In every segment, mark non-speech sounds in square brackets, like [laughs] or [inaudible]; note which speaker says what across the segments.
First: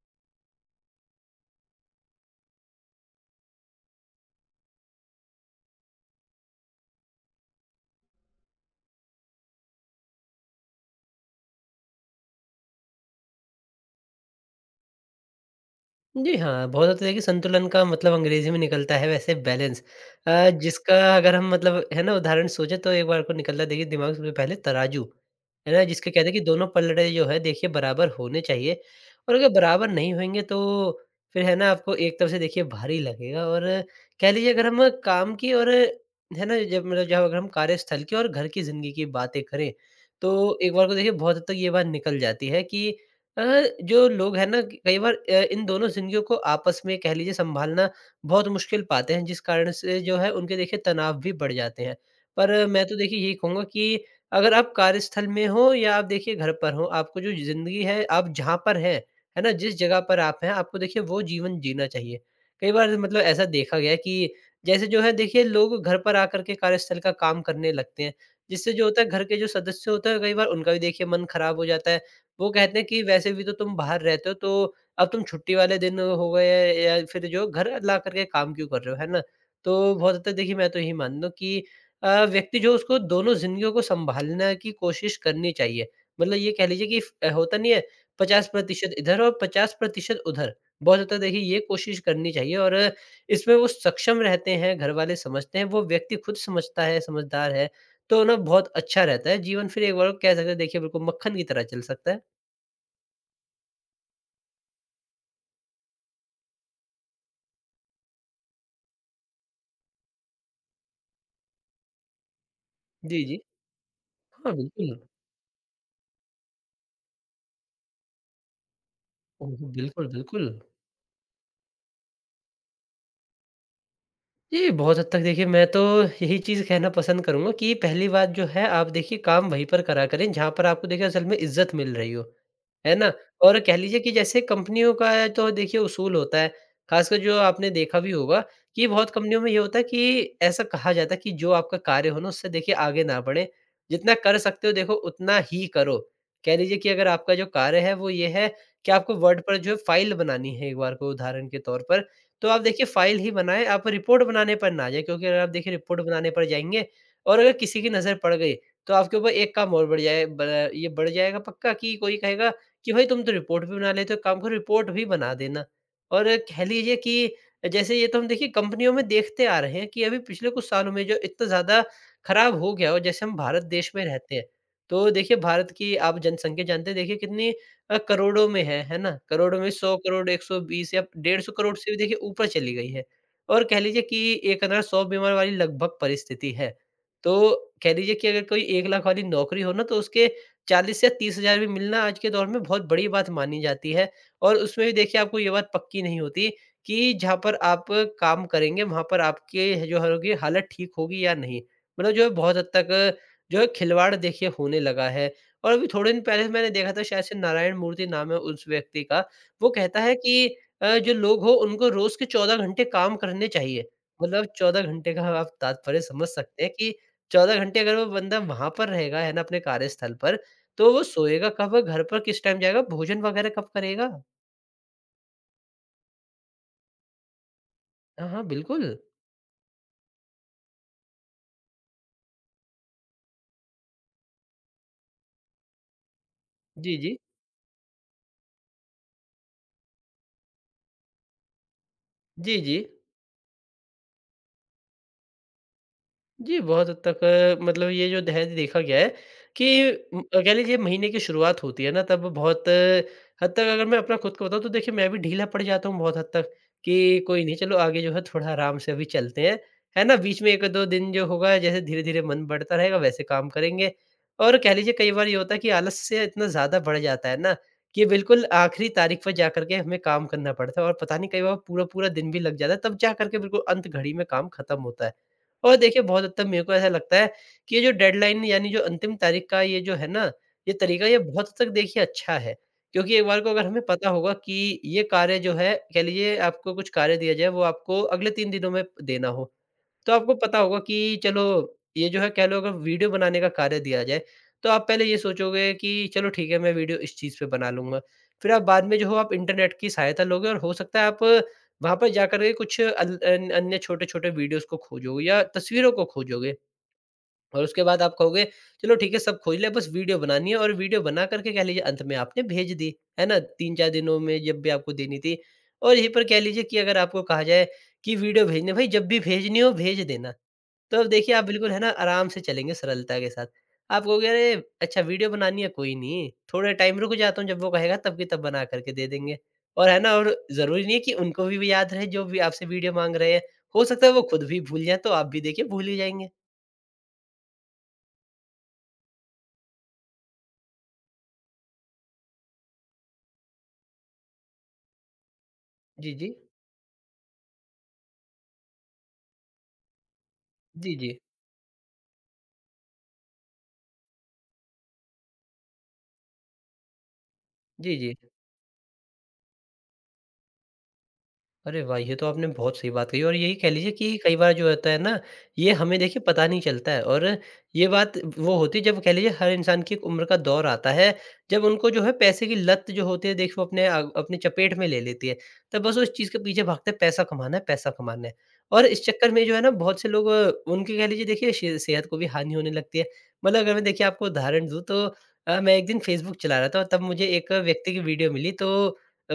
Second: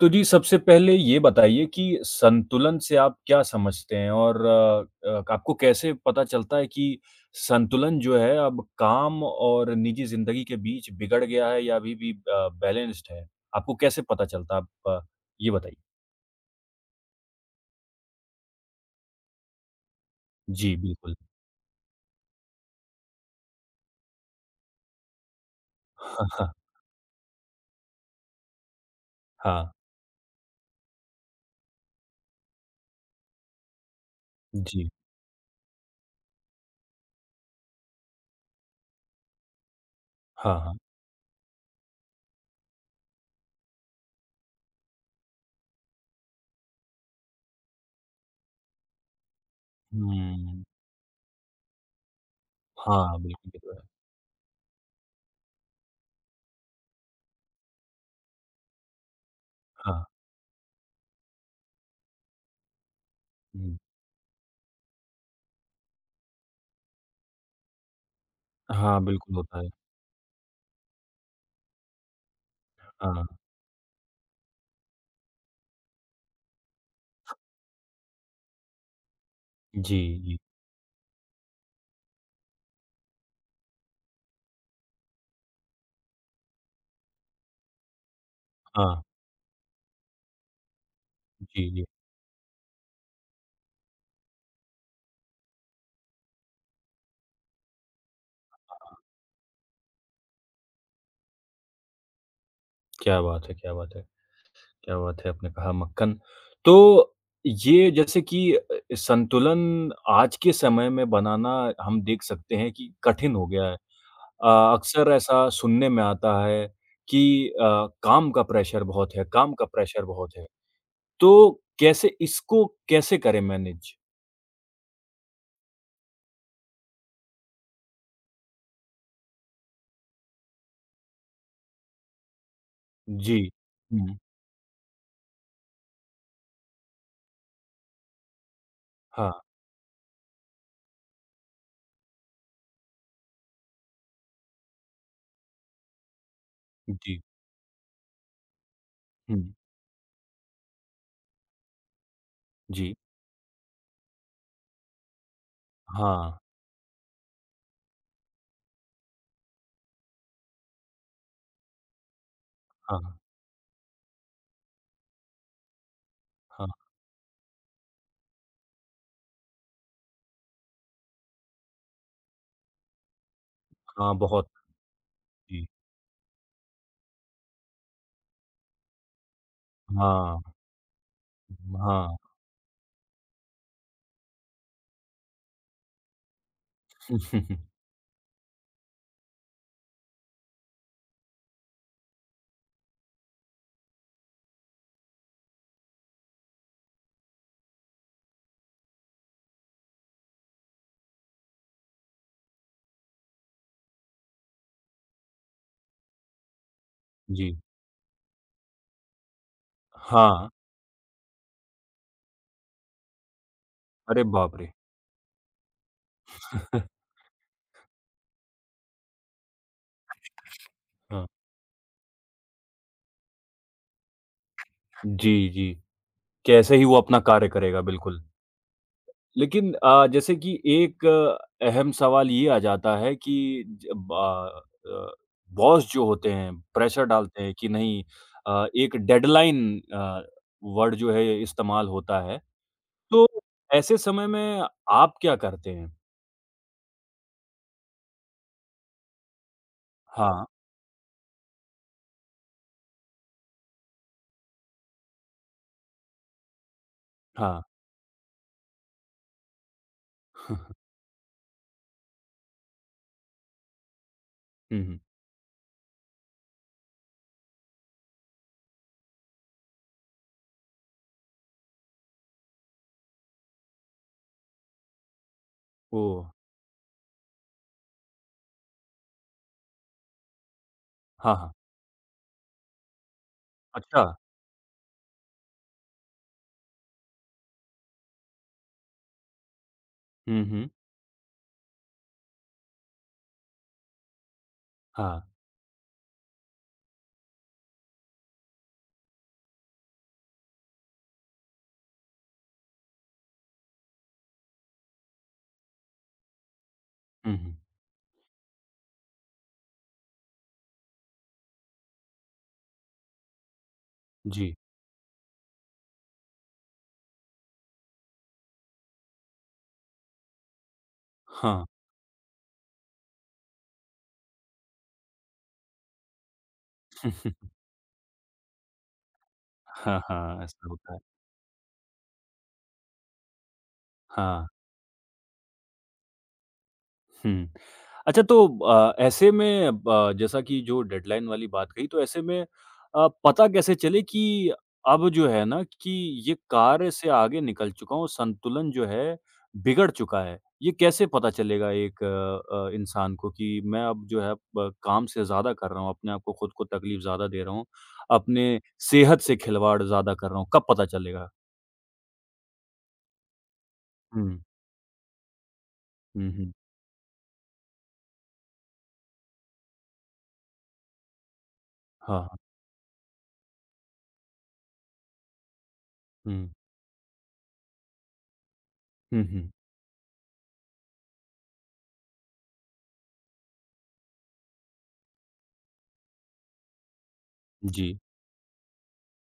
Speaker 1: तो जी, सबसे पहले ये बताइए कि संतुलन से आप क्या समझते हैं? और आपको कैसे पता चलता है कि संतुलन जो है अब काम और निजी ज़िंदगी के बीच बिगड़ गया है या अभी भी बैलेंस्ड है? आपको कैसे पता चलता है? आप ये बताइए।
Speaker 2: जी हाँ, बहुत हद तक देखिए संतुलन का मतलब अंग्रेज़ी में निकलता है वैसे बैलेंस,
Speaker 1: जी,
Speaker 2: जिसका
Speaker 1: बिल्कुल।
Speaker 2: अगर हम मतलब है ना उदाहरण सोचें, तो एक बार को निकलता है देखिए दिमाग से पहले तराजू, है ना? जिसके
Speaker 1: [laughs]
Speaker 2: कहते
Speaker 1: हाँ,
Speaker 2: हैं कि
Speaker 1: हाँ।
Speaker 2: दोनों पलड़े जो है देखिए बराबर होने चाहिए। और अगर
Speaker 1: हाँ।
Speaker 2: बराबर नहीं होंगे तो फिर है ना आपको एक तरफ से देखिए भारी लगेगा। और कह लीजिए अगर हम
Speaker 1: जी।
Speaker 2: काम की, और है ना जब मतलब जब अगर हम कार्यस्थल की और घर की ज़िंदगी की बातें करें, तो
Speaker 1: हाँ,
Speaker 2: एक
Speaker 1: हाँ।
Speaker 2: बार को देखिए बहुत हद तक ये बात निकल जाती है कि अ, जो लोग हैं ना कई बार, इन दोनों ज़िंदगियों को आपस में कह लीजिए सँभालना बहुत मुश्किल पाते हैं, जिस कारण से जो है उनके
Speaker 1: हुँ।
Speaker 2: देखिए तनाव भी बढ़ जाते हैं। पर मैं तो देखिए
Speaker 1: हाँ,
Speaker 2: यही
Speaker 1: बिल्कुल, ये
Speaker 2: कहूँगा
Speaker 1: तो है।
Speaker 2: कि अगर आप कार्यस्थल में हो या आप देखिए घर पर हो, आपको जो ज़िंदगी है आप जहाँ पर हैं, है ना? जिस जगह
Speaker 1: हाँ।
Speaker 2: पर आप हैं, आपको देखिए वो जीवन जीना चाहिए। कई बार मतलब ऐसा
Speaker 1: हुँ।
Speaker 2: देखा गया है कि जैसे जो है देखिए लोग घर पर आकर के कार्यस्थल का काम करने लगते हैं, जिससे जो होता
Speaker 1: हाँ,
Speaker 2: है घर के
Speaker 1: बिल्कुल
Speaker 2: जो
Speaker 1: होता है।
Speaker 2: सदस्य होते हैं, कई बार उनका भी देखिए मन खराब हो जाता है। वो कहते हैं कि
Speaker 1: हाँ।
Speaker 2: वैसे भी तो तुम बाहर रहते हो, तो अब तुम छुट्टी वाले दिन हो गए या फिर जो घर ला करके काम क्यों कर रहे हो, है ना? तो
Speaker 1: जी,
Speaker 2: बहुत हद तक
Speaker 1: जी।
Speaker 2: देखिए मैं तो यही मानता हूँ कि व्यक्ति जो उसको दोनों ज़िंदगियों को सँभालने की कोशिश करनी चाहिए। मतलब ये कह लीजिए कि फ होता नहीं है 50%
Speaker 1: हाँ।
Speaker 2: इधर और 50% उधर। बहुत हद तक देखिए ये
Speaker 1: जी, जी।
Speaker 2: कोशिश करनी चाहिए, और इसमें वो सक्षम रहते हैं, घरवाले समझते हैं, वो व्यक्ति खुद समझता है, समझदार है, तो ना बहुत अच्छा रहता है। जीवन फिर एक बार कह सकते हैं देखिए बिल्कुल मक्खन की तरह चल सकता है।
Speaker 1: क्या बात है! क्या बात है! क्या बात है! आपने कहा मक्खन। तो ये जैसे कि संतुलन आज के समय में बनाना हम देख सकते हैं कि
Speaker 2: जी,
Speaker 1: कठिन
Speaker 2: जी।
Speaker 1: हो गया है।
Speaker 2: हाँ, बिल्कुल।
Speaker 1: अक्सर ऐसा सुनने में आता है कि अ, काम का प्रेशर बहुत है, काम
Speaker 2: ओह,
Speaker 1: का प्रेशर
Speaker 2: बिल्कुल,
Speaker 1: बहुत है।
Speaker 2: बिल्कुल।
Speaker 1: तो कैसे इसको कैसे करें मैनेज?
Speaker 2: जी, बहुत हद तक देखिए मैं तो यही चीज़ कहना पसंद करूँगा कि पहली बात जो है आप देखिए काम वहीं पर करा करें जहाँ पर आपको देखिए असल में इज़्ज़त मिल रही हो, है ना?
Speaker 1: जी।
Speaker 2: और कह लीजिए कि
Speaker 1: हुँ।
Speaker 2: जैसे कंपनियों का है तो देखिए उसूल होता है, ख़ासकर जो आपने देखा भी होगा कि बहुत
Speaker 1: हाँ।
Speaker 2: कंपनियों में ये होता है कि ऐसा कहा जाता है कि जो आपका कार्य हो ना उससे देखिए आगे ना बढ़े, जितना कर सकते हो देखो उतना ही करो। कह लीजिए कि अगर
Speaker 1: जी।
Speaker 2: आपका जो कार्य है वो ये है कि आपको वर्ड
Speaker 1: हुँ।
Speaker 2: पर जो है फ़ाइल बनानी है एक बार को उदाहरण के तौर पर, तो आप देखिए
Speaker 1: जी।
Speaker 2: फ़ाइल ही बनाएँ, आप रिपोर्ट बनाने पर ना जाएँ, क्योंकि अगर आप देखिए रिपोर्ट बनाने
Speaker 1: हाँ।
Speaker 2: पर जाएँगे, और अगर किसी की नज़र पड़ गई, तो आपके ऊपर एक काम और बढ़ जाए, ब ये बढ़ जाएगा पक्का, कि कोई कहेगा कि भाई
Speaker 1: हाँ।
Speaker 2: तुम तो रिपोर्ट भी बना लेते हो, एक काम करो रिपोर्ट भी बना देना। और कह
Speaker 1: हाँ,
Speaker 2: लीजिए कि जैसे ये तो हम देखिए कंपनियों में देखते आ रहे हैं कि अभी पिछले कुछ सालों में जो इतना ज़्यादा खराब हो गया, और जैसे हम भारत देश में
Speaker 1: हाँ,
Speaker 2: रहते हैं,
Speaker 1: बहुत।
Speaker 2: तो देखिए
Speaker 1: जी।
Speaker 2: भारत की आप जनसँख्या जानते हैं देखिए कितनी, करोड़ों में है ना? करोड़ों में 100 करोड़,
Speaker 1: हाँ,
Speaker 2: 120 या 150 करोड़ से भी देखिए
Speaker 1: हाँ।
Speaker 2: ऊपर चली गई है। और कह लीजिए कि 1,100 बीमार वाली लगभग परिस्थिति है। तो
Speaker 1: [laughs]
Speaker 2: कह लीजिए कि अगर कोई 1 लाख वाली नौकरी हो ना, तो उसके 40 या 30,000 भी मिलना आज के दौर में बहुत बड़ी बात मानी जाती है, और उसमें भी देखिए आपको ये बात पक्की नहीं होती कि जहाँ पर आप काम करेंगे वहाँ पर आपके जो होगी हालत ठीक होगी या नहीं। मतलब जो है बहुत हद तक जो है खिलवाड़ देखिए होने लगा है। और अभी थोड़े दिन पहले मैंने देखा था, शायद से
Speaker 1: जी।
Speaker 2: नारायण मूर्ति नाम है उस व्यक्ति का, वो कहता है कि
Speaker 1: हाँ।
Speaker 2: जो लोग हो उनको रोज़ के 14 घंटे काम करने चाहिए।
Speaker 1: अरे
Speaker 2: मतलब
Speaker 1: बाप रे!
Speaker 2: 14 घंटे का आप तात्पर्य समझ सकते हैं कि
Speaker 1: [laughs]
Speaker 2: 14 घंटे अगर वो बंदा वहाँ पर रहेगा है ना अपने कार्यस्थल पर, तो वो
Speaker 1: हाँ,
Speaker 2: सोएगा कब? घर पर किस टाइम जाएगा? भोजन वगैरह कब करेगा?
Speaker 1: जी, जी। कैसे ही वो अपना कार्य करेगा, बिल्कुल।
Speaker 2: हाँ, हाँ, बिल्कुल।
Speaker 1: लेकिन जैसे कि एक अहम सवाल ये आ जाता है कि अ, बॉस जो होते हैं,
Speaker 2: जी,
Speaker 1: प्रेशर
Speaker 2: जी।
Speaker 1: डालते हैं कि नहीं एक डेडलाइन वर्ड जो है इस्तेमाल होता है,
Speaker 2: जी, जी।
Speaker 1: तो ऐसे समय में आप क्या करते हैं?
Speaker 2: जी, बहुत हद तक मतलब ये जो दहेज देखा गया है कि
Speaker 1: हाँ,
Speaker 2: कह लीजिए महीने की शुरुआत होती है ना, तब बहुत हद तक अगर मैं अपना खुद को बताऊँ तो देखिए मैं भी ढीला पड़ जाता हूँ बहुत हद तक, कि कोई नहीं
Speaker 1: हाँ।
Speaker 2: चलो आगे जो है थोड़ा आराम से अभी चलते हैं, है ना? बीच में 1-2
Speaker 1: [laughs]
Speaker 2: दिन जो होगा जैसे धीरे-धीरे मन बढ़ता रहेगा वैसे काम करेंगे। और कह
Speaker 1: हुँ,
Speaker 2: लीजिए
Speaker 1: हुँ।
Speaker 2: कई बार ये होता है कि आलस से इतना ज़्यादा बढ़ जाता है ना, कि बिल्कुल आखिरी तारीख पर जाकर के हमें काम करना पड़ता है, और पता नहीं कई बार पूरा-पूरा दिन भी लग जाता है, तब जा कर के बिल्कुल अंत घड़ी में काम खत्म होता है। और देखिए,
Speaker 1: ओह!
Speaker 2: बहुत हद तक मेरे को ऐसा लगता है कि ये जो डेडलाइन यानी जो अंतिम तारीख का ये जो है ना, ये तरीका ये
Speaker 1: हाँ,
Speaker 2: बहुत
Speaker 1: हाँ।
Speaker 2: हद तक देखिए अच्छा है। क्योंकि एक बार को अगर हमें
Speaker 1: अच्छा।
Speaker 2: पता होगा कि ये कार्य जो है, कह लीजिए आपको कुछ कार्य दिया जाए, वो आपको अगले 3 दिनों में देना हो, तो आपको
Speaker 1: हुँ,
Speaker 2: पता
Speaker 1: हुँ।
Speaker 2: होगा कि चलो ये जो है कह लो अगर वीडियो बनाने का कार्य दिया जाए, तो आप पहले ये
Speaker 1: हाँ।
Speaker 2: सोचोगे कि चलो ठीक है, मैं वीडियो इस चीज़ पे बना लूँगा। फिर आप बाद में जो हो आप इंटरनेट की सहायता लोगे, और हो सकता है आप वहाँ पर जाकर के कुछ अल अन अन्य छोटे-छोटे वीडियोज़ को खोजोगे या तस्वीरों को खोजोगे,
Speaker 1: हुँ, हुँ।
Speaker 2: और उसके बाद आप कहोगे चलो ठीक है, सब खोज लिया, बस वीडियो बनानी है, और वीडियो बना कर के कह लीजिए अंत में आपने भेज दी, है ना? 3-4 दिनों में
Speaker 1: जी।
Speaker 2: जब भी आपको देनी थी। और यहीं पर कह लीजिए कि अगर आपको कहा जाए कि वीडियो भेजना, भाई जब भी भेजनी हो भेज देना। तो अब देखिए आप
Speaker 1: हाँ।
Speaker 2: बिल्कुल है ना आराम से चलेंगे सरलता के साथ। आप कहोगे अरे! अच्छा वीडियो बनानी है, कोई नहीं, थोड़ा टाइम रुक जाता हूँ,
Speaker 1: [laughs]
Speaker 2: जब वो कहेगा तब की तब बना कर के दे देंगे। और है
Speaker 1: हाँ,
Speaker 2: ना, और
Speaker 1: हाँ, ऐसा
Speaker 2: ज़रूरी
Speaker 1: होता
Speaker 2: नहीं
Speaker 1: है।
Speaker 2: है कि उनको भी याद रहे जो भी आपसे वीडियो माँग रहे हैं। हो सकता है वो खुद
Speaker 1: हाँ।
Speaker 2: भी भूल जाएँ, तो आप भी देखिए भूल ही जाएँगे।
Speaker 1: हुँ। अच्छा तो ऐसे में ब जैसा कि जो डेडलाइन वाली बात कही, तो ऐसे में पता कैसे चले कि अब जो है ना कि
Speaker 2: जी, जी।
Speaker 1: ये कार्य से आगे निकल चुका हूँ, संतुलन जो है बिगड़ चुका है? ये
Speaker 2: जी,
Speaker 1: कैसे
Speaker 2: जी।
Speaker 1: पता चलेगा एक इंसान को कि मैं अब जो है ब काम से ज़्यादा कर रहा हूँ, अपने आप को खुद को तकलीफ ज़्यादा दे रहा हूँ,
Speaker 2: जी, जी।
Speaker 1: अपने सेहत से खिलवाड़ ज़्यादा कर रहा हूँ, कब पता चलेगा?
Speaker 2: अरे वाह! ये तो आपने बहुत सही बात कही, और यही कह लीजिए कि कई
Speaker 1: हुँ।
Speaker 2: बार जो होता है ना, ये हमें देखिए
Speaker 1: हुँ,
Speaker 2: पता
Speaker 1: हुँ।
Speaker 2: नहीं चलता है। और ये बात वो होती है जब कह लीजिए हर इंसान की एक उम्र का दौर आता है, जब उनको जो है
Speaker 1: हाँ, हाँ।
Speaker 2: पैसे की लत जो होती है देखिए वो अपनी चपेट में ले लेती है। तब बस उस चीज़ के
Speaker 1: हुँ।
Speaker 2: पीछे भागते हैं पैसा कमाना है, पैसा कमाना है, और इस
Speaker 1: हुँ,
Speaker 2: चक्कर में
Speaker 1: हुँ।
Speaker 2: जो है ना बहुत से लोग, उनकी कह लीजिए देखिए शे सेहत को भी हानि होने लगती है। मतलब अगर मैं देखिए आपको उदाहरण दूँ, तो मैं एक दिन फ़ेसबुक चला रहा था, और तब मुझे एक
Speaker 1: जी।
Speaker 2: व्यक्ति की वीडियो मिली तो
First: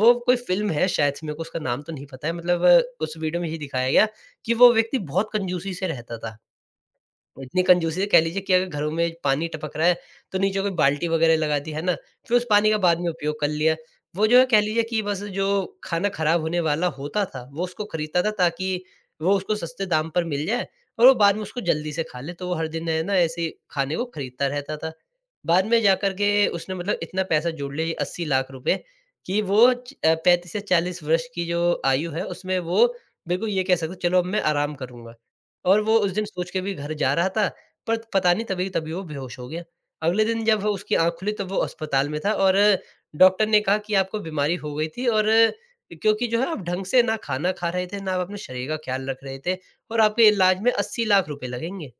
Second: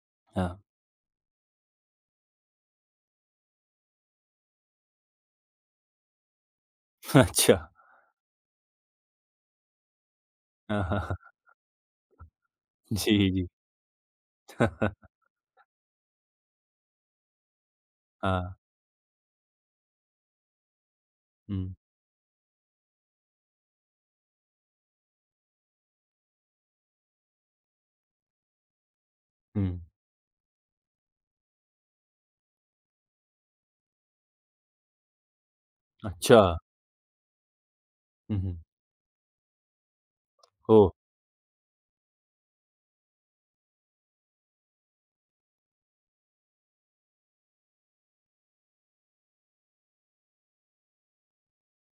Speaker 2: वो कोई
Speaker 1: हाँ।
Speaker 2: फ़िल्म है शायद से, मेरे को उसका नाम तो नहीं पता है। मतलब उस वीडियो में यही दिखाया गया कि वो व्यक्ति बहुत कंजूसी से रहता था।
Speaker 1: [laughs] अच्छा।
Speaker 2: इतनी कंजूसी से कह लीजिए कि अगर घरों में पानी टपक रहा है, तो नीचे कोई
Speaker 1: हाँ, हाँ,
Speaker 2: बाल्टी
Speaker 1: हाँ।
Speaker 2: वगैरह लगा दी, है ना? फिर उस पानी का बाद में
Speaker 1: जी,
Speaker 2: उपयोग
Speaker 1: जी।
Speaker 2: कर लिया। वो जो है कह लीजिए कि
Speaker 1: [laughs]
Speaker 2: बस जो खाना ख़राब होने वाला होता था, वो उसको खरीदता था
Speaker 1: हाँ।
Speaker 2: ताकि वो उसको सस्ते दाम पर मिल जाए और वो बाद में उसको
Speaker 1: हुँ,
Speaker 2: जल्दी से खा ले, तो वो हर दिन है ना ऐसे खाने को खरीदता रहता था। बाद में जाकर के उसने मतलब इतना पैसा जोड़ लिया ये 80 लाख रुपए कि वो
Speaker 1: हुँ।
Speaker 2: 35 से 40 वर्ष की जो आयु है उसमें वो बिल्कुल ये कह सकते हो चलो अब मैं आराम करूँगा। और वो उस दिन
Speaker 1: अच्छा।
Speaker 2: सोच के भी घर जा रहा था, पर पता
Speaker 1: हुँ,
Speaker 2: नहीं
Speaker 1: हुँ।
Speaker 2: तभी तभी वो बेहोश हो गया। अगले दिन जब
Speaker 1: ओह!
Speaker 2: उसकी आँख खुली तब वो अस्पताल में था और डॉक्टर ने कहा कि आपको बीमारी हो गई थी और क्योंकि जो है आप ढंग से ना खाना खा रहे थे, ना आप अपने शरीर का ख़्याल रख रहे थे और आपके इलाज में 80 लाख रुपए लगेंगे।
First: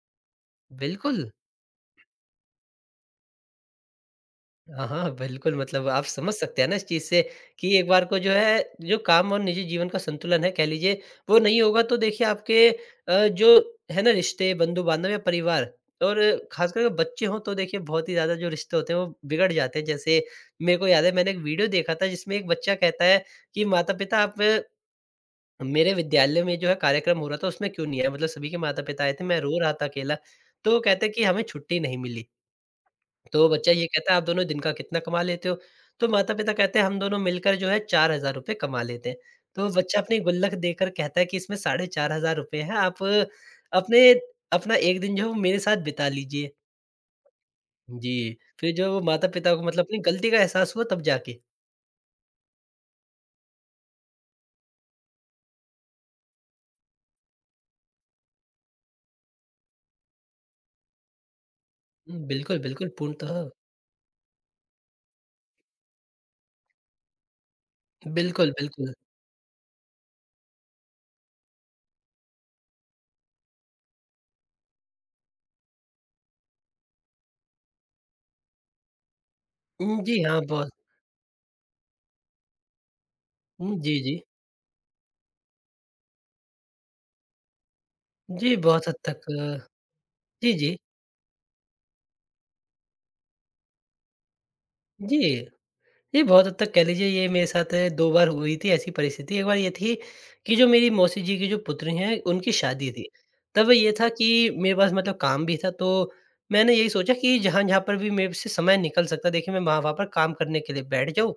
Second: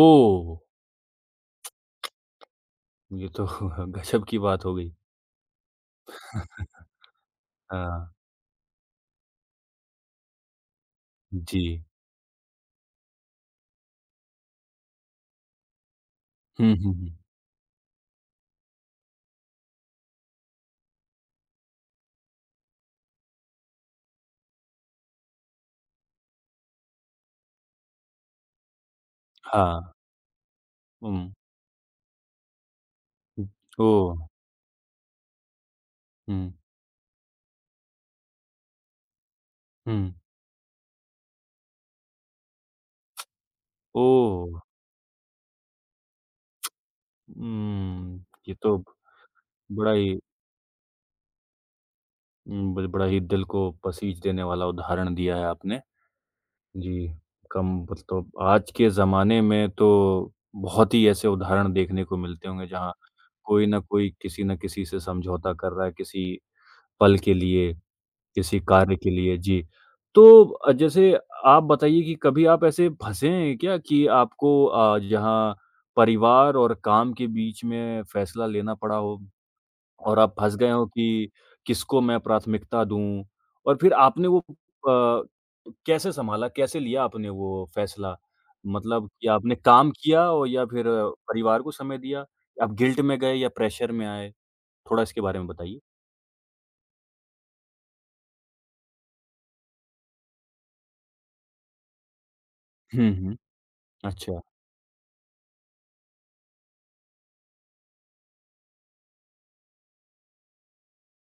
Speaker 1: ओह!
Speaker 2: बिल्कुल।
Speaker 1: ये तो [laughs] गज़ब की बात हो
Speaker 2: हाँ,
Speaker 1: गई।
Speaker 2: हाँ, बिल्कुल मतलब आप समझ सकते हैं ना इस चीज़ से कि एक बार
Speaker 1: हाँ,
Speaker 2: को जो है, जो काम और निजी जीवन का संतुलन है कह लीजिए, वो नहीं
Speaker 1: जी।
Speaker 2: होगा तो देखिए आपके जो है ना रिश्ते, बंधु-बांधव या परिवार और
Speaker 1: हुँ,
Speaker 2: ख़ासकर अगर
Speaker 1: हुँ, हुँ।
Speaker 2: बच्चे हों तो देखिए बहुत ही ज़्यादा जो रिश्ते होते हैं वो बिगड़ जाते हैं। जैसे मेरे को याद है मैंने एक वीडियो देखा था जिसमें एक बच्चा कहता है कि माता-पिता आप मेरे विद्यालय में जो है कार्यक्रम हो रहा था उसमें क्यों नहीं आए? मतलब सभी के माता-पिता आए थे, मैं रो रहा था
Speaker 1: हाँ।
Speaker 2: अकेला। तो वो कहते हैं कि
Speaker 1: हुँ।
Speaker 2: हमें छुट्टी नहीं मिली।
Speaker 1: हुँ।
Speaker 2: तो बच्चा ये कहता है आप
Speaker 1: ओह!
Speaker 2: दोनों दिन का कितना कमा लेते हो? तो माता-पिता
Speaker 1: हुँ,
Speaker 2: कहते हैं हम दोनों मिलकर जो है ₹4000 कमा लेते हैं। तो बच्चा
Speaker 1: हुँ।
Speaker 2: अपनी गुल्लक देकर कहता है कि इसमें ₹4500 हैं आप अपने
Speaker 1: ओह!
Speaker 2: अपना 1 दिन जो है वो मेरे साथ बिता लीजिए। जी,
Speaker 1: उम, ये
Speaker 2: फिर
Speaker 1: तो
Speaker 2: जो माता-पिता को मतलब
Speaker 1: बड़ा
Speaker 2: अपनी
Speaker 1: ही
Speaker 2: गलती का एहसास हुआ तब जाके।
Speaker 1: उम, ब बड़ा ही दिल को पसीज देने वाला उदाहरण दिया है आपने। जी, कम मतलब आज के ज़माने में तो बहुत ही ऐसे उदाहरण देखने को
Speaker 2: हुँ,
Speaker 1: मिलते
Speaker 2: बिल्कुल,
Speaker 1: होंगे
Speaker 2: बिल्कुल
Speaker 1: जहाँ
Speaker 2: पूर्णतः
Speaker 1: कोई न कोई किसी न किसी से समझौता कर रहा है, किसी पल के लिए,
Speaker 2: बिल्कुल,
Speaker 1: किसी
Speaker 2: बिल्कुल।
Speaker 1: कार्य के लिए। जी, तो जैसे आप बताइए कि कभी आप ऐसे फँसे हैं क्या कि आपको जहाँ परिवार और काम के बीच में फैसला लेना पड़ा हो? और
Speaker 2: जी
Speaker 1: आप
Speaker 2: हाँ,
Speaker 1: फँस
Speaker 2: बहुत
Speaker 1: गए हो कि किसको मैं प्राथमिकता दूँ? और
Speaker 2: हुँ,
Speaker 1: फिर
Speaker 2: जी, जी।
Speaker 1: आपने वो कैसे सँभाला? कैसे लिया आपने वो फ़ैसला?
Speaker 2: जी, बहुत हद
Speaker 1: मतलब
Speaker 2: तक
Speaker 1: कि आपने काम किया और
Speaker 2: जी,
Speaker 1: या
Speaker 2: जी।
Speaker 1: फिर परिवार को समय दिया? आप गिल्ट में गए या प्रेशर में आए? थोड़ा
Speaker 2: जी।
Speaker 1: इसके बारे में बताइए।
Speaker 2: जी, बहुत हद तक कह लीजिए ये मेरे साथ 2 बार हुई थी ऐसी परिस्थिति। एक बार ये थी कि जो मेरी मौसी जी की जो पुत्री हैं, उनकी शादी थी।
Speaker 1: हुँ, हुँ।
Speaker 2: तब ये था कि
Speaker 1: अच्छा,
Speaker 2: मेरे पास मतलब काम भी था तो मैंने यही सोचा कि जहाँ-जहाँ पर भी मेरे से समय निकल सकता है, देखिए मैं वहाँ-वहाँ पर काम करने के लिए बैठ जाऊँ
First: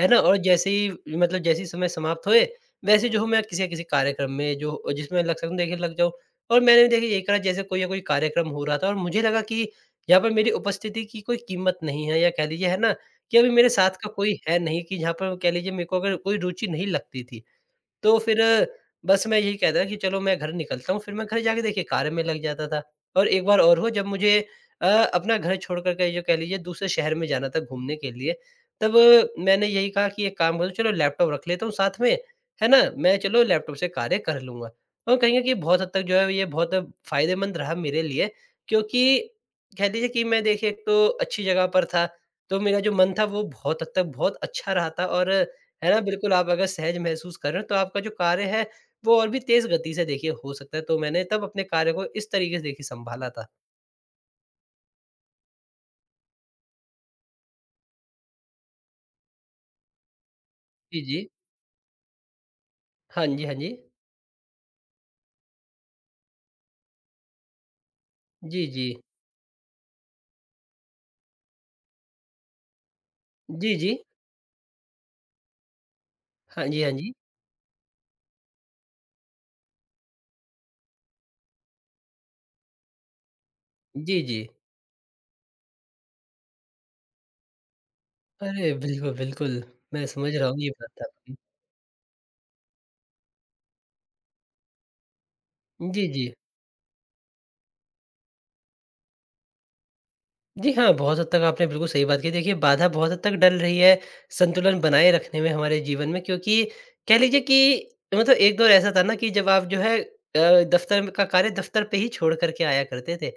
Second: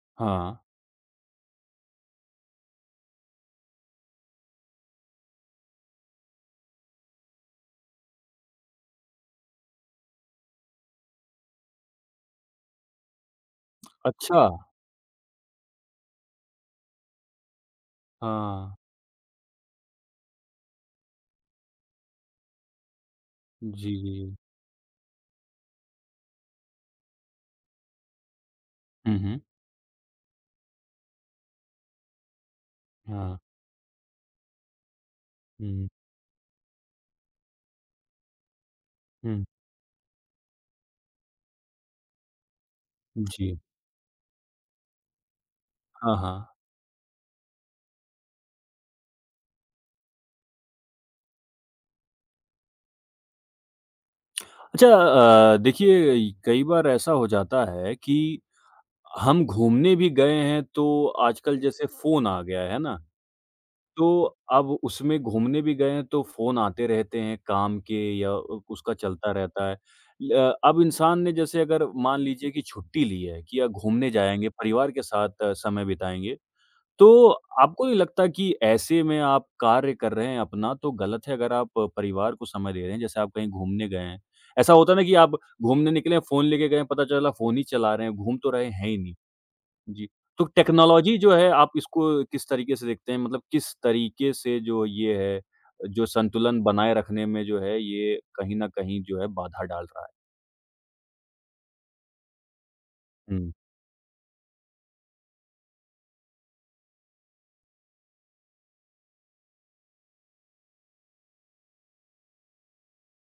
Speaker 2: है ना? और
Speaker 1: हाँ।
Speaker 2: जैसे ही मतलब जैसे ही समय समाप्त हुए, वैसे जो हूँ मैं किसी न किसी कार्यक्रम में जो जिसमें लग सकूँ देखिए लग जाऊँ। और मैंने भी देखिए यही करा जैसे कोई या कोई कार्यक्रम हो रहा था और मुझे लगा कि यहाँ पर मेरी उपस्थिति की कोई कीमत नहीं है या कह लीजिए है ना, कि अभी मेरे साथ का कोई
Speaker 1: अच्छा!
Speaker 2: है नहीं कि जहाँ पर कह लीजिए मेरे को अगर कोई रुचि नहीं लगती थी। तो फिर
Speaker 1: हाँ।
Speaker 2: बस मैं यही कहता कि चलो मैं घर निकलता हूँ, फिर मैं घर जाके देखिए कार्य में लग जाता था। और एक बार और हुआ
Speaker 1: जी,
Speaker 2: जब
Speaker 1: जी, जी।
Speaker 2: मुझे अ, अपना घर छोड़ कर के जो कह लीजिए दूसरे शहर में जाना था घूमने के लिए, तब
Speaker 1: हुँ, हुँ।
Speaker 2: मैंने यही कहा कि एक काम करो चलो लैपटॉप रख लेता हूँ साथ में, है ना? मैं
Speaker 1: हाँ।
Speaker 2: चलो लैपटॉप से कार्य कर लूँगा। और कहीं न कहीं बहुत
Speaker 1: हुँ,
Speaker 2: हद तक जो है ये बहुत फ़ायदेमंद रहा मेरे लिए क्योंकि
Speaker 1: हुँ।
Speaker 2: कह लीजिए कि मैं देखिए एक तो अच्छी जगह पर था, तो मेरा जो मन था वो
Speaker 1: जी।
Speaker 2: बहुत हद तक बहुत अच्छा रहा था और है ना?
Speaker 1: हाँ,
Speaker 2: बिल्कुल,
Speaker 1: हाँ।
Speaker 2: आप अगर सहज महसूस कर रहे हो तो आपका जो कार्य है वो और भी तेज़ गति से देखिए हो सकता है। तो मैंने तब अपने कार्य को इस तरीके से देखिए सँभाला था।
Speaker 1: अच्छा देखिए कई बार ऐसा हो जाता है कि हम घूमने भी गए हैं तो
Speaker 2: जी, जी।
Speaker 1: आजकल जैसे फ़ोन आ गया है ना,
Speaker 2: हाँ जी, हाँ जी।
Speaker 1: तो अब उसमें घूमने भी गए हैं तो फ़ोन आते रहते हैं काम के या उ
Speaker 2: जी, जी।
Speaker 1: उसका चलता रहता है। ल अब इंसान ने जैसे अगर मान लीजिए कि छुट्टी ली है कि या
Speaker 2: जी, जी।
Speaker 1: घूमने जाएँगे, परिवार के साथ समय बिताएँगे,
Speaker 2: हाँ जी, हाँ
Speaker 1: तो
Speaker 2: जी।
Speaker 1: आपको नहीं लगता कि ऐसे में आप कार्य कर रहे हैं अपना तो गलत है अगर आप परिवार को समय दे रहे हैं, जैसे आप कहीं घूमने गए हैं।
Speaker 2: जी, जी।
Speaker 1: ऐसा होता है ना कि आप घूमने निकले हैं, फ़ोन लेके गए हैं, पता चला फ़ोन ही चला रहे हैं, घूम तो रहे
Speaker 2: अरे!
Speaker 1: हैं ही
Speaker 2: बिल्कुल,
Speaker 1: नहीं।
Speaker 2: बिल्कुल। मैं
Speaker 1: जी,
Speaker 2: समझ
Speaker 1: तो
Speaker 2: रहा हूँ ये बात
Speaker 1: टेक्नोलॉजी जो
Speaker 2: आपकी।
Speaker 1: है आप इसको किस तरीके से देखते हैं? मतलब किस तरीके से जो ये है,
Speaker 2: जी,
Speaker 1: जो
Speaker 2: जी।
Speaker 1: संतुलन बनाए रखने में जो है ये कहीं न कहीं जो है बाधा डाल रहा है?
Speaker 2: जी हाँ, बहुत हद तक आपने बिल्कुल सही बात कही। देखिए, बाधा बहुत हद तक
Speaker 1: हुँ,
Speaker 2: डल रही है संतुलन बनाए रखने में हमारे जीवन में क्योंकि कह लीजिए कि मतलब एक दौर ऐसा था ना कि जब आप जो है दफ़्तर में का कार्य दफ़्तर पे ही छोड़ कर के आया करते थे।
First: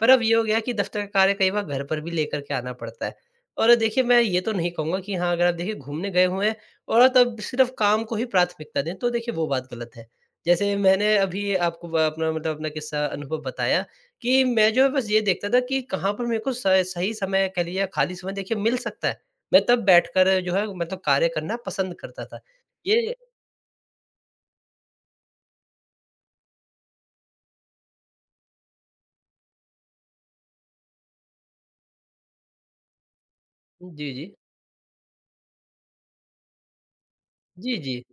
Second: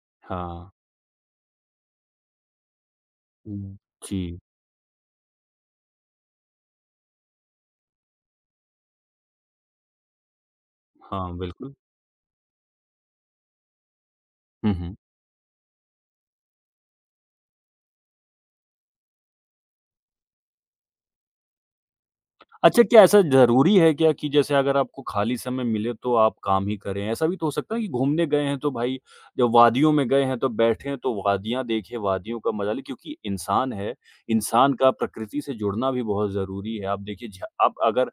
Speaker 2: पर अब ये हो गया
Speaker 1: हाँ।
Speaker 2: कि दफ़्तर का कार्य कई बार घर पर भी लेकर के आना पड़ता है। और
Speaker 1: हुँ,
Speaker 2: देखिए, मैं
Speaker 1: जी,
Speaker 2: ये तो नहीं कहूँगा कि हाँ, अगर आप देखिए घूमने गए हुए हैं और आप तब सिर्फ़ काम को ही प्राथमिकता दें, तो देखिए वो बात गलत है। जैसे मैंने
Speaker 1: हाँ,
Speaker 2: अभी
Speaker 1: बिल्कुल।
Speaker 2: आपको ब अपना मतलब अपना किस्सा अनुभव बताया कि मैं
Speaker 1: हुँ,
Speaker 2: जो है
Speaker 1: हुँ।
Speaker 2: बस ये देखता था कि कहाँ पर मेरे को स सही समय कह लीजिए खाली समय देखिए मिल सकता है। मैं तब बैठकर जो है मतलब कार्य करना पसंद करता था।
Speaker 1: अच्छा क्या
Speaker 2: ये
Speaker 1: ऐसा ज़रूरी है क्या कि जैसे अगर आपको खाली समय मिले तो आप काम ही करें? ऐसा भी तो हो सकता है कि घूमने गए हैं तो भाई जब वादियों में गए हैं तो बैठें तो वादियाँ देखें, वादियों का मज़ा लें क्योंकि इंसान है,
Speaker 2: जी, जी।
Speaker 1: इंसान का प्रकृति से जुड़ना भी बहुत ज़रूरी है। आप देखिए झ आप
Speaker 2: जी, जी।
Speaker 1: अगर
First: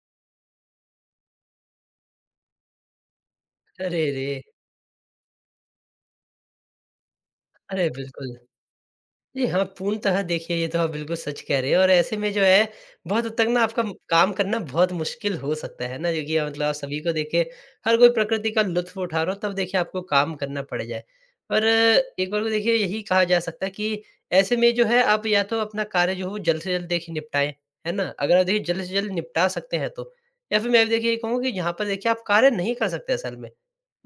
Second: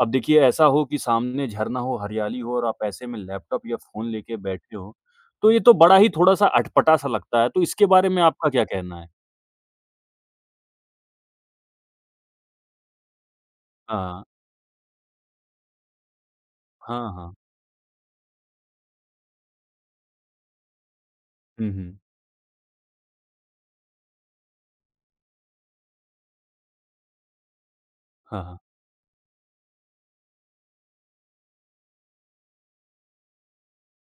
Speaker 1: अब देखिए ऐसा हो कि सामने झरना हो, हरियाली हो और आप ऐसे में लैपटॉप या
Speaker 2: अरे
Speaker 1: फ़ोन
Speaker 2: रे!
Speaker 1: लेके बैठे हो, तो ये तो बड़ा ही थोड़ा-सा अटपटा-सा लगता है, तो इसके
Speaker 2: अरे
Speaker 1: बारे में
Speaker 2: बिल्कुल।
Speaker 1: आपका क्या कहना है?
Speaker 2: जी हाँ, पूर्णतः देखिए ये तो आप बिल्कुल सच कह रहे हैं और ऐसे में जो है, बहुत हद तक ना आपका
Speaker 1: हाँ,
Speaker 2: काम करना बहुत मुश्किल हो सकता है ना, क्योंकि मतलब आप सभी
Speaker 1: हाँ,
Speaker 2: को
Speaker 1: हाँ।
Speaker 2: देखिए हर कोई प्रकृति का लुत्फ़ उठा रहा हो तब देखिए आपको काम करना पड़ जाए। पर
Speaker 1: हुँ, हुँ।
Speaker 2: एक बार को देखिए यही कहा जा सकता है कि ऐसे में जो है आप या तो अपना कार्य जो हो जल्द से जल्द देखिए निपटाएँ, है ना? अगर
Speaker 1: हाँ,
Speaker 2: आप
Speaker 1: हाँ।
Speaker 2: देखिए जल्द से जल्द निपटा सकते हैं तो। या फिर मैं भी देखिए ये कहूँगा कि यहाँ पर देखिए आप कार्य नहीं कर सकते असल में।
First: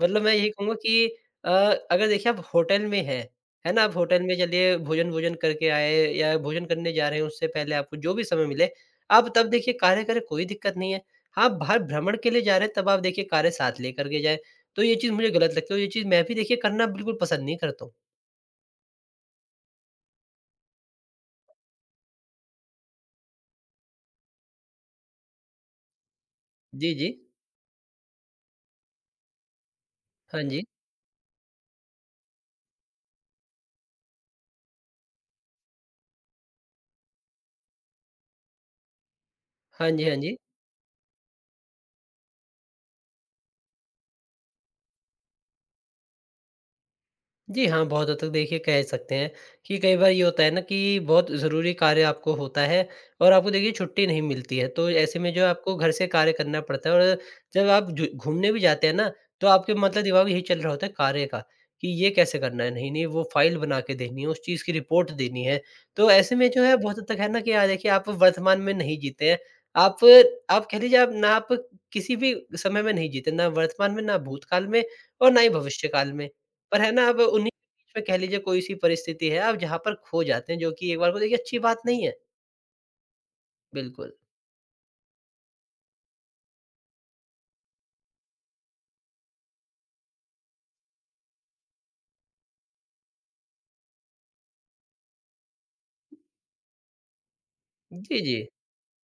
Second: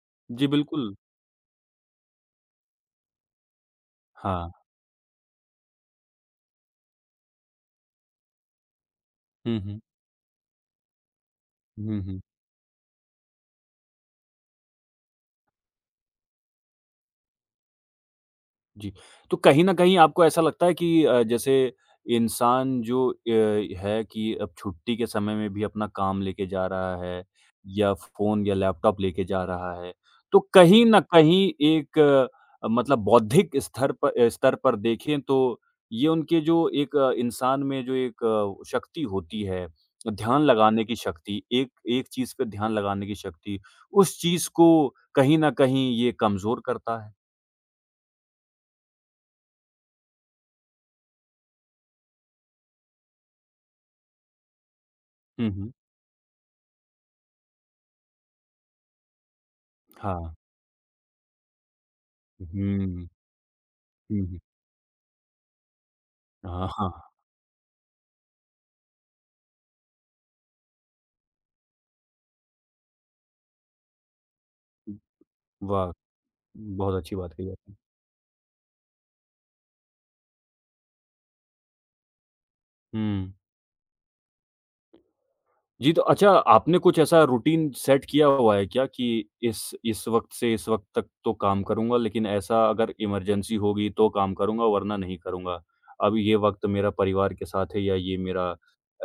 Speaker 2: मतलब मैं
Speaker 1: जी,
Speaker 2: यही कहूँगा
Speaker 1: बिल्कुल।
Speaker 2: कि अ, अगर देखिए आप होटल में हैं, है ना? आप होटल में
Speaker 1: हाँ।
Speaker 2: चलिए भोजन-वोजन करके आए या भोजन करने जा रहे हैं उससे पहले आपको जो भी समय मिले, आप तब
Speaker 1: हुँ,
Speaker 2: देखिए
Speaker 1: हुँ।
Speaker 2: कार्य करें कोई दिक्कत नहीं है। आप बाहर
Speaker 1: हुँ,
Speaker 2: भ्रमण
Speaker 1: हुँ।
Speaker 2: के लिए जा रहे हैं तब आप देखिए कार्य साथ लेकर के जाएँ। तो ये चीज़ मुझे गलत लगती है और ये चीज़ मैं भी देखिए करना बिल्कुल पसंद नहीं करता हूँ।
Speaker 1: जी, तो कहीं न कहीं आपको ऐसा लगता है कि जैसे इंसान जो है कि अब छुट्टी के समय में भी अपना काम लेके जा
Speaker 2: जी,
Speaker 1: रहा
Speaker 2: जी।
Speaker 1: है या फ़ोन या लैपटॉप लेके जा रहा है, तो
Speaker 2: हाँ जी।
Speaker 1: कहीं न कहीं एक मतलब बौद्धिक स्तर स्तर पर देखें तो ये उनके जो एक इंसान में जो एक शक्ति होती है,
Speaker 2: हाँ जी, हाँ जी।
Speaker 1: ध्यान लगाने की शक्ति, एक एक चीज़ पे ध्यान लगाने की शक्ति, उस चीज़ को कहीं न कहीं ये कमज़ोर करता है।
Speaker 2: जी हाँ, बहुत हद तक देखिए कह सकते हैं कि कई बार ये होता है ना कि बहुत ज़रूरी कार्य आपको होता है और आपको देखिए छुट्टी नहीं मिलती है। तो ऐसे में जो है
Speaker 1: हुँ, हुँ।
Speaker 2: आपको घर से कार्य करना पड़ता है और जब आप जु घूमने भी जाते हैं ना, तो आपके मतलब दिमाग में
Speaker 1: हाँ।
Speaker 2: यही चल रहा होता है कार्य का कि ये कैसे करना है? नहीं, नहीं
Speaker 1: हुँ,
Speaker 2: वो फ़ाइल बना के
Speaker 1: हुँ,
Speaker 2: देनी है, उस
Speaker 1: हुँ।
Speaker 2: चीज़ की रिपोर्ट देनी है। तो ऐसे में जो
Speaker 1: हाँ,
Speaker 2: है बहुत हद
Speaker 1: हाँ।
Speaker 2: तक है ना कि देखिए आप वर्तमान में नहीं जीते हैं। आप आप कह लीजिए आप ना आप किसी भी समय में नहीं जीते, ना वर्तमान में, ना भूतकाल में और ना ही
Speaker 1: वाह!
Speaker 2: भविष्यकाल में। पर है
Speaker 1: बहुत
Speaker 2: ना
Speaker 1: अच्छी
Speaker 2: अब
Speaker 1: बात
Speaker 2: उन्हीं
Speaker 1: कही आपने।
Speaker 2: के बीच में कह लीजिए कोई-सी परिस्थिति है आप जहाँ पर खो जाते हैं, जो कि एक बार को देखिए अच्छी बात नहीं है।
Speaker 1: हुँ।
Speaker 2: बिल्कुल।
Speaker 1: जी, तो अच्छा आपने कुछ ऐसा रूटीन सेट किया हुआ है क्या कि इस वक़्त से इस वक़्त तक तो काम करूँगा लेकिन ऐसा अगर इमरजेंसी होगी तो काम करूँगा वरना नहीं करूँगा। अब ये वक़्त मेरा परिवार के साथ है या ये
Speaker 2: जी, जी।
Speaker 1: मेरा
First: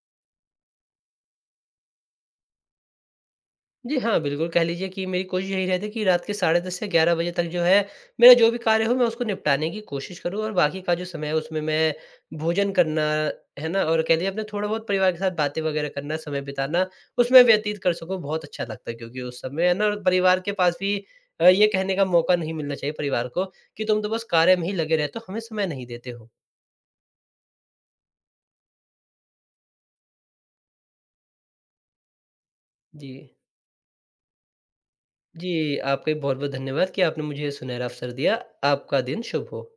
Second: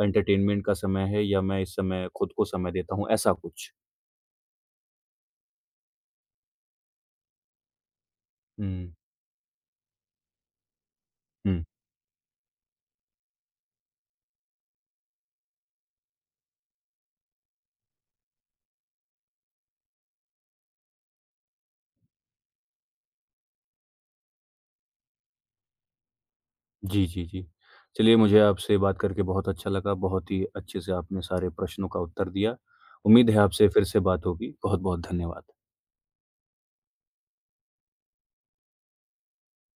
Speaker 1: एंटरटेनमेंट का समय है या मैं इस समय खुद को समय देता हूँ, ऐसा कुछ?
Speaker 2: जी हाँ, बिल्कुल कह लीजिए कि मेरी कोशिश यही रहती है कि रात के 10:30 से 11 बजे तक जो है, मेरा जो भी कार्य
Speaker 1: हुँ,
Speaker 2: हो मैं उसको निपटाने की कोशिश करूँ और बाकी का जो समय है उसमें
Speaker 1: हुँ।
Speaker 2: मैं भोजन करना, है ना? और कह लीजिए अपने थोड़ा बहुत परिवार के साथ बातें वगैरह करना, समय बिताना, उसमें व्यतीत कर सकूँ बहुत अच्छा लगता है क्योंकि उस समय है ना और परिवार के पास भी ये कहने का मौका नहीं मिलना चाहिए परिवार को कि तुम तो बस कार्य में ही लगे रहते हो, हमें समय नहीं देते हो।
Speaker 1: जी, जी, जी। चलिए मुझे आपसे बात करके बहुत अच्छा लगा, बहुत ही अच्छे से आपने सारे प्रश्नों का उत्तर दिया।
Speaker 2: जी।
Speaker 1: उम्मीद है आपसे फिर से बात होगी। बहुत-बहुत
Speaker 2: जी,
Speaker 1: धन्यवाद।
Speaker 2: आपका भी बहुत-बहुत धन्यवाद कि आपने मुझे सुनहरा अवसर दिया। आपका दिन शुभ हो।